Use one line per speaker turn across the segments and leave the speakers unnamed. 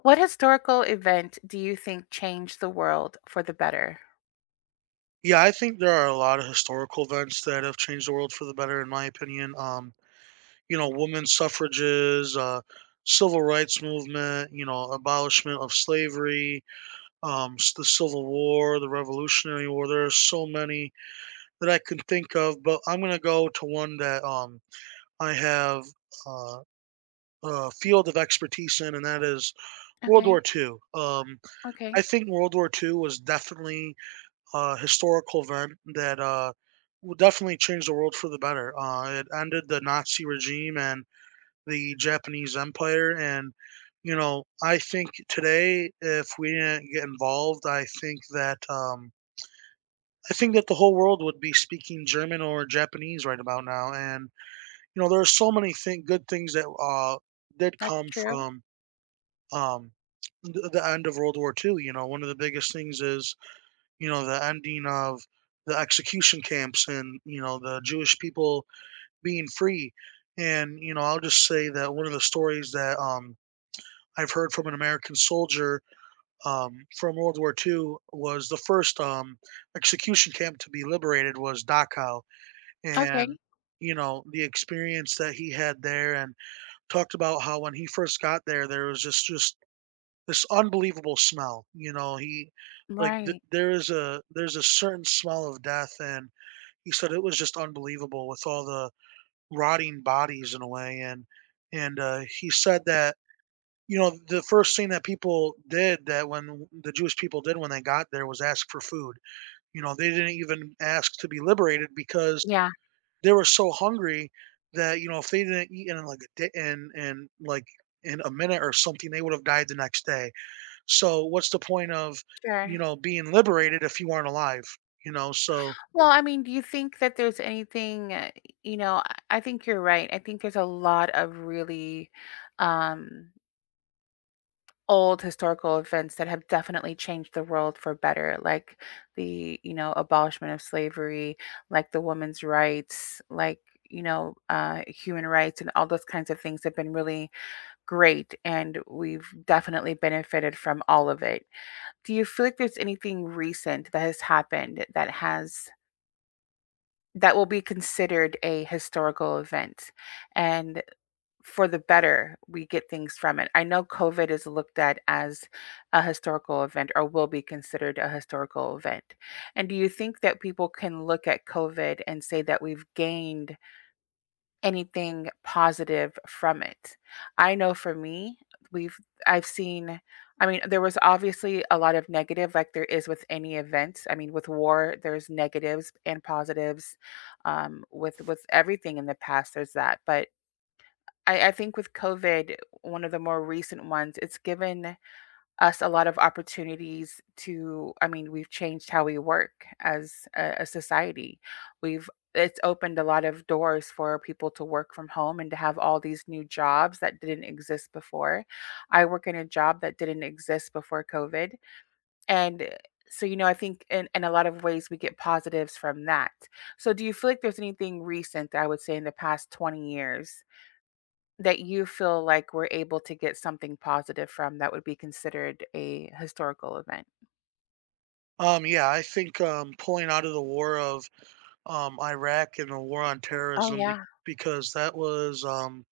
What historical event do you think changed the world for the better?
Yeah, I think there are a lot of historical events that have changed the world for the better, in my opinion. Women's suffrages, civil rights movement, abolishment of slavery, the Civil War, the Revolutionary War. There are so many that I can think of, but I'm gonna go to one that I have uh, a field of expertise in, and that is World War
Okay.
II. I
Okay.
think World War II was definitely historical event that will definitely change the world for the better. It ended the Nazi regime and the Japanese Empire, and I think today, if we didn't get involved, I think that the whole world would be speaking German or Japanese right about now. And there are so many good things that did
That's
come
true.
from um, the end of World War II. One of the biggest things is the ending of the execution camps and, the Jewish people being free. And, I'll just say that one of the stories that I've heard from an American soldier from World War II was the first execution camp to be liberated was Dachau. And,
Okay.
the experience that he had there and talked about how when he first got there, there was just this unbelievable smell. He, like, th
Right.
there is a there's a certain smell of death, and he said it was just unbelievable with all the rotting bodies in a way, and he said that, the first thing that people did, that when the Jewish people did when they got there, was ask for food. They didn't even ask to be liberated because
Yeah,
they were so hungry that, if they didn't eat in, like, a day in, like, in a minute or something, they would have died the next day. So what's the point of,
sure.
being liberated if you aren't alive? You know, so
Well, I mean, do you think that there's anything, you know, I think you're right. I think there's a lot of really um, old historical events that have definitely changed the world for better, like the, you know, abolishment of slavery, like the women's rights, like, you know, human rights and all those kinds of things have been really great, and we've definitely benefited from all of it. Do you feel like there's anything recent that has happened that has that will be considered a historical event and for the better we get things from it? I know COVID is looked at as a historical event or will be considered a historical event. And do you think that people can look at COVID and say that we've gained anything positive from it? I know for me, we've I've seen I mean, there was obviously a lot of negative like there is with any event. I mean, with war, there's negatives and positives. With everything in the past, there's that. But I think with COVID, one of the more recent ones, it's given us a lot of opportunities to I mean, we've changed how we work as a society. We've it's opened a lot of doors for people to work from home and to have all these new jobs that didn't exist before. I work in a job that didn't exist before COVID. And so, you know, I think in a lot of ways we get positives from that. So, do you feel like there's anything recent that I would say in the past 20 years that you feel like we're able to get something positive from that would be considered a historical event?
um yeah, I think pulling out of the war of Iraq and the war on
Oh,
terrorism
yeah.
because that was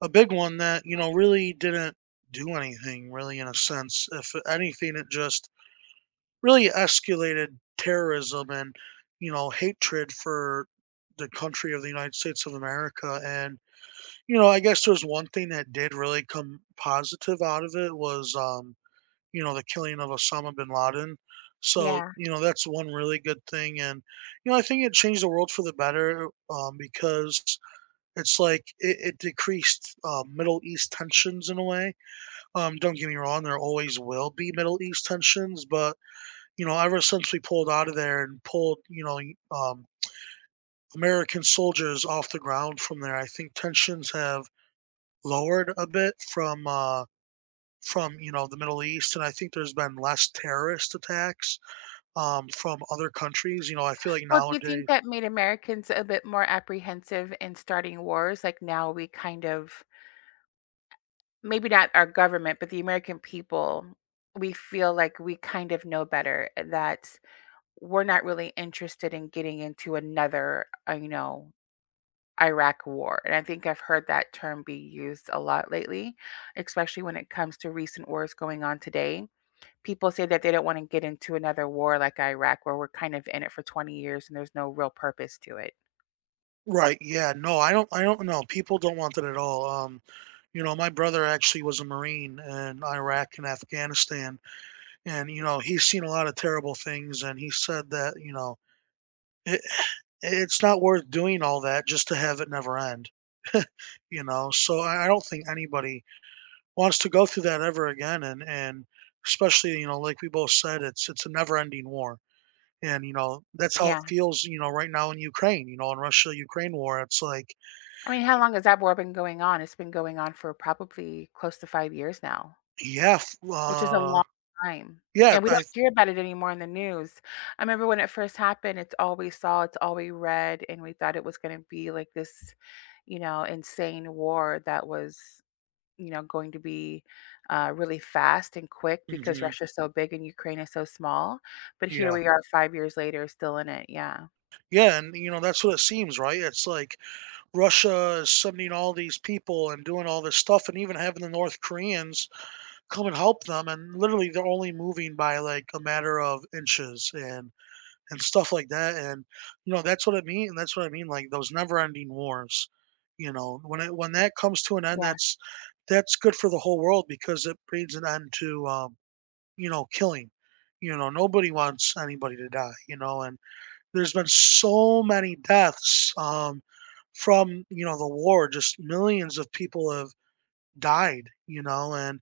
a big one that, really didn't do anything really in a sense. If anything, it just really escalated terrorism and, hatred for the country of the United States of America. And I guess there's one thing that did really come positive out of it was, the killing of Osama bin Laden. So,
Yeah.
that's one really good thing. And, I think it changed the world for the better because it's like it decreased Middle East tensions in a way. Don't get me wrong, there always will be Middle East tensions. But, ever since we pulled out of there and pulled, um, American soldiers off the ground from there, I think tensions have lowered a bit from the Middle East, and I think there's been less terrorist attacks from other countries. I feel like
Well, do you
nowadays.
think that made Americans a bit more apprehensive in starting wars? Like now we kind of, maybe not our government, but the American people, we feel like we kind of know better that we're not really interested in getting into another, you know, Iraq war. And I think I've heard that term be used a lot lately, especially when it comes to recent wars going on today. People say that they don't want to get into another war like Iraq, where we're kind of in it for 20 years and there's no real purpose to it.
Right. Yeah. No, I don't. I don't know. People don't want that at all. My brother actually was a Marine in Iraq and Afghanistan, and he's seen a lot of terrible things, and he said that it, it's not worth doing all that just to have it never end. So I don't think anybody wants to go through that ever again. And especially, like we both said, it's a never-ending war. And that's how it
Yeah.
feels, right now in Ukraine. In Russia-Ukraine war, it's like,
I mean, how long has that war been going on? It's been going on for probably close to 5 years now.
yeah,
Which is a long time,
yeah,
and we don't
I.
hear about it anymore in the news. I remember when it first happened, it's all we saw, it's all we read, and we thought it was gonna be like this, you know, insane war that was, you know, going to be, really fast and quick because
mhm.
Russia's so big and Ukraine is so small, but here
Yeah,
we are 5 years later still in it, yeah.
yeah, and that's what it seems, right? It's like Russia is sending all these people and doing all this stuff, and even having the North Koreans come and help them, and literally they're only moving by like a matter of inches, and stuff like that. And that's what I mean. And that's what I mean. Like those never-ending wars. When that comes to an end,
Yeah,
that's good for the whole world because it brings an end to killing. Nobody wants anybody to die. And there's been so many deaths from the war. Just millions of people have died. You know, and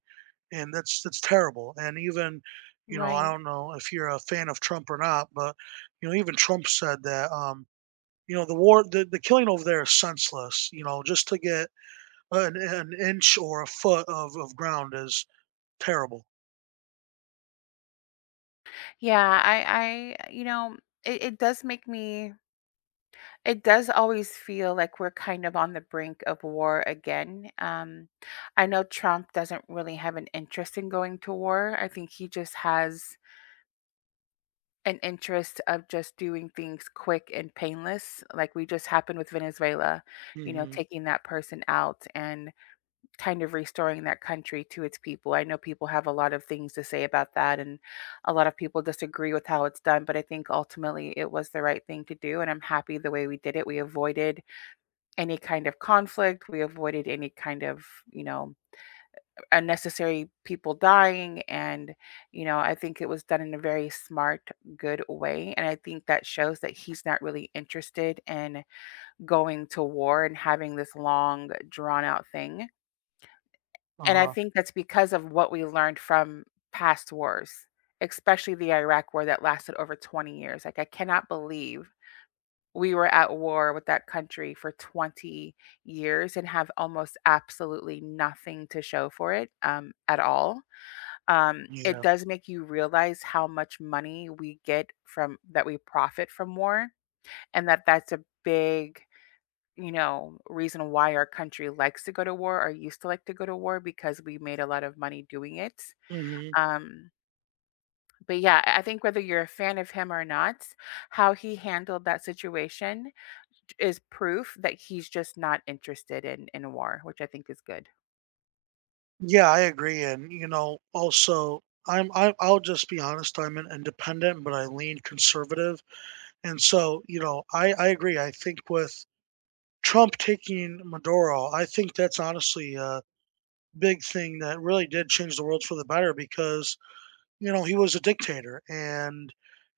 and that's terrible. And even, I
right.
don't know if you're a fan of Trump or not, but even Trump said that, the war, the killing over there is senseless. Just to get an inch or a foot of ground is terrible.
Yeah, I you know, it does make me It does always feel like we're kind of on the brink of war again. I know Trump doesn't really have an interest in going to war. I think he just has an interest of just doing things quick and painless, like we just happened with Venezuela, you know,
Hmm.
taking that person out and kind of restoring that country to its people. I know people have a lot of things to say about that, and a lot of people disagree with how it's done, but I think ultimately it was the right thing to do. And I'm happy the way we did it. We avoided any kind of conflict. We avoided any kind of, you know, unnecessary people dying. And, you know, I think it was done in a very smart, good way. And I think that shows that he's not really interested in going to war and having this long, drawn out thing. And I
Uh-huh.
think that's because of what we learned from past wars, especially the Iraq war that lasted over 20 years. Like, I cannot believe we were at war with that country for 20 years and have almost absolutely nothing to show for it at all. It
Yeah.
does make you realize how much money we get from that we profit from war, and that that's a big you know reason why our country likes to go to war or used to like to go to war because we made a lot of money doing it
Hmm.
um but yeah I think whether you're a fan of him or not how he handled that situation is proof that he's just not interested in war, which I think is good.
Yeah, I agree. And also, I'll just be honest. I'm an independent, but I lean conservative, and so I agree. I think with Trump taking Maduro, I think that's honestly a big thing that really did change the world for the better because, he was a dictator and,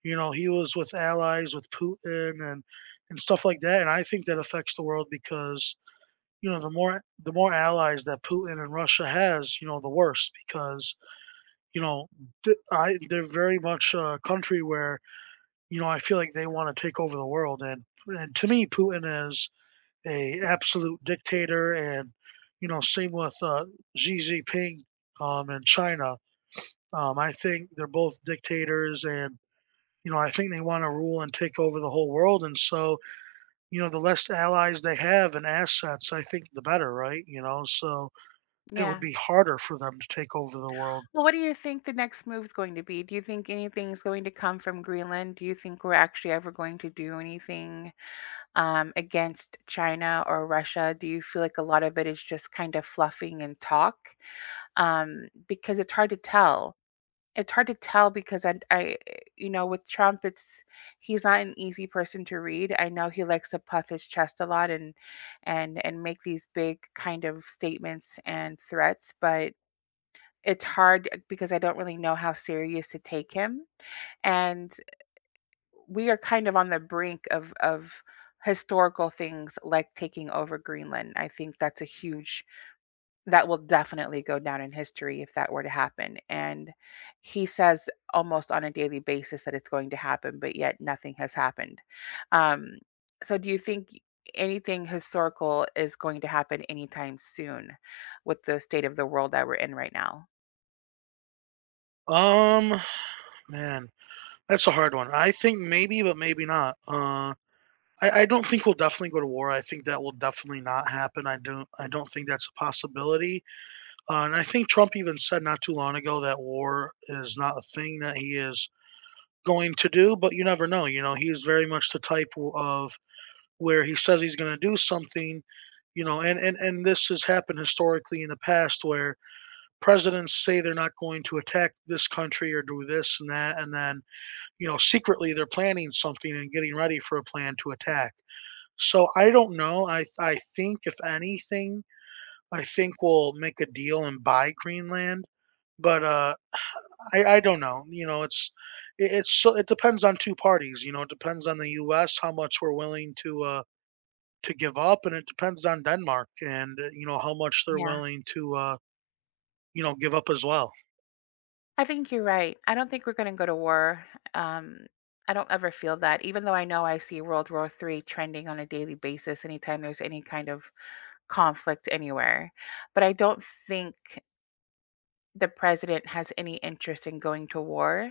he was with allies with Putin and stuff like that. And I think that affects the world because, the more allies that Putin and Russia has, the worse because, you know, th- I they're very much a country where, I feel like they want to take over the world and to me Putin is a absolute dictator, and same with Xi Jinping in China. I think they're both dictators, and I think they want to rule and take over the whole world. And so, the less allies they have and assets, I think the better, right? So it would
Yeah.
be harder for them to take over the world.
Well, what do you think the next move's going to be? Do you think anything's going to come from Greenland? Do you think we're actually ever going to do anything against China or Russia? Do you feel like a lot of it is just kind of fluffing and talk? Because it's hard to tell. It's hard to tell because I you know, with Trump, it's he's not an easy person to read. I know he likes to puff his chest a lot and and make these big kind of statements and threats, but it's hard because I don't really know how serious to take him. And we are kind of on the brink of historical things like taking over Greenland. I think that's a huge that will definitely go down in history if that were to happen, and he says almost on a daily basis that it's going to happen, but yet nothing has happened. Um, so do you think anything historical is going to happen anytime soon with the state of the world that we're in right now?
Um, man, that's a hard one. I think maybe, but maybe not. I don't think we'll definitely go to war. I think that will definitely not happen. I don't. I don't think that's a possibility. And I think Trump even said not too long ago that war is not a thing that he is going to do, but you never know. He is very much the type of where he says he's going to do something, and this has happened historically in the past where presidents say they're not going to attack this country or do this and that. And then, secretly they're planning something and getting ready for a plan to attack. So I don't know. I think, if anything, I think we'll make a deal and buy Greenland. But I don't know. It's so it depends on two parties. It depends on the U.S. how much we're willing to give up, and it depends on Denmark and how much they're
Yeah.
willing to give up as well.
I think you're right. I don't think we're gonna go to war. Um, I don't ever feel that, even though I know I see World War III trending on a daily basis anytime there's any kind of conflict anywhere. But I don't think the president has any interest in going to war.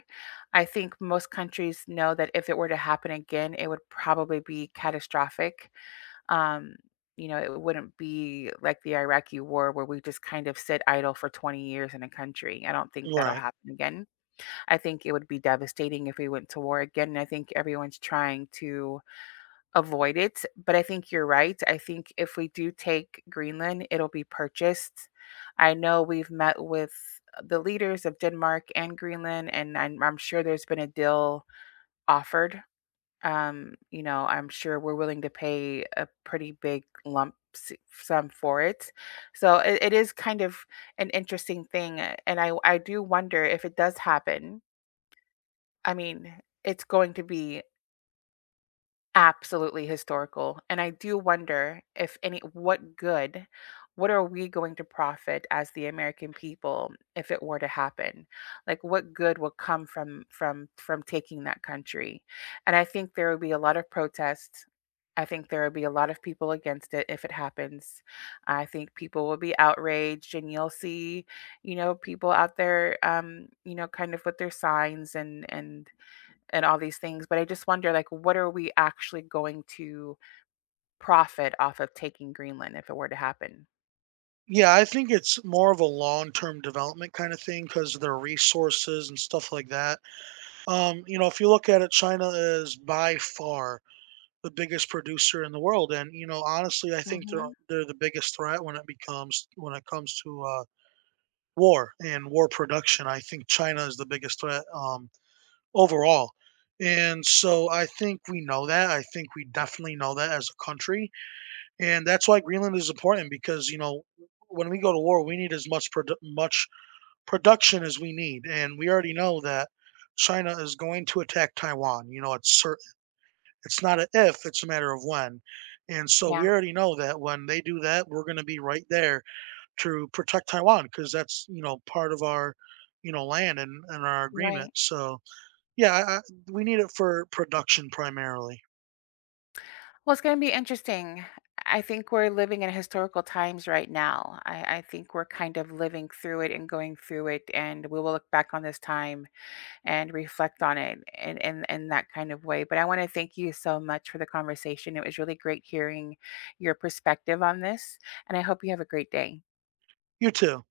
I think most countries know that if it were to happen again, it would probably be catastrophic. Um, you know, it wouldn't be like the Iraqi war where we just kind of sit idle for 20 years in a country. I don't think that'll
Right.
happen again. I think it would be devastating if we went to war again. And I think everyone's trying to Avoid it, but I think you're right. I think if we do take Greenland, it'll be purchased. I know we've met with the leaders of Denmark and Greenland, and I'm sure there's been a deal offered. You know, I'm sure we're willing to pay a pretty big sum for it. So it is kind of an interesting thing, and I do wonder if it does happen. I mean, it's going to be Absolutely historical, and I do wonder if any what good what are we going to profit as the American people if it were to happen? Like what good will come from taking that country? And I think there will be a lot of protests. I think there will be a lot of people against it if it happens. I think people will be outraged and you'll see, you know, people out there you know, kind of with their signs and and all these things, but I just wonder, like, what are we actually going to profit off of taking Greenland if it were to happen?
Yeah, I think it's more of a long-term development kind of thing because their resources and stuff like that. If you look at it, China is by far the biggest producer in the world, and honestly, I think they're
Hmm.
they're the biggest threat when it comes to war and war production. I think China is the biggest threat overall. And so I think we know that. I think we definitely know that as a country. And that's why Greenland is important because, when we go to war, we need as much much production as we need. And we already know that China is going to attack Taiwan. It's certain. It's not a if, it's a matter of when. And so we
Yeah,
already know that when they do that, we're going to be right there to protect Taiwan because that's, part of our, land and our agreement.
right.
So, yeah, we need it for production primarily.
Well, it's going to be interesting. I think we're living in historical times right now. I think we're kind of living through it and going through it, and we will look back on this time and reflect on it in that kind of way. But I want to thank you so much for the conversation. It was really great hearing your perspective on this, and I hope you have a great day.
You too.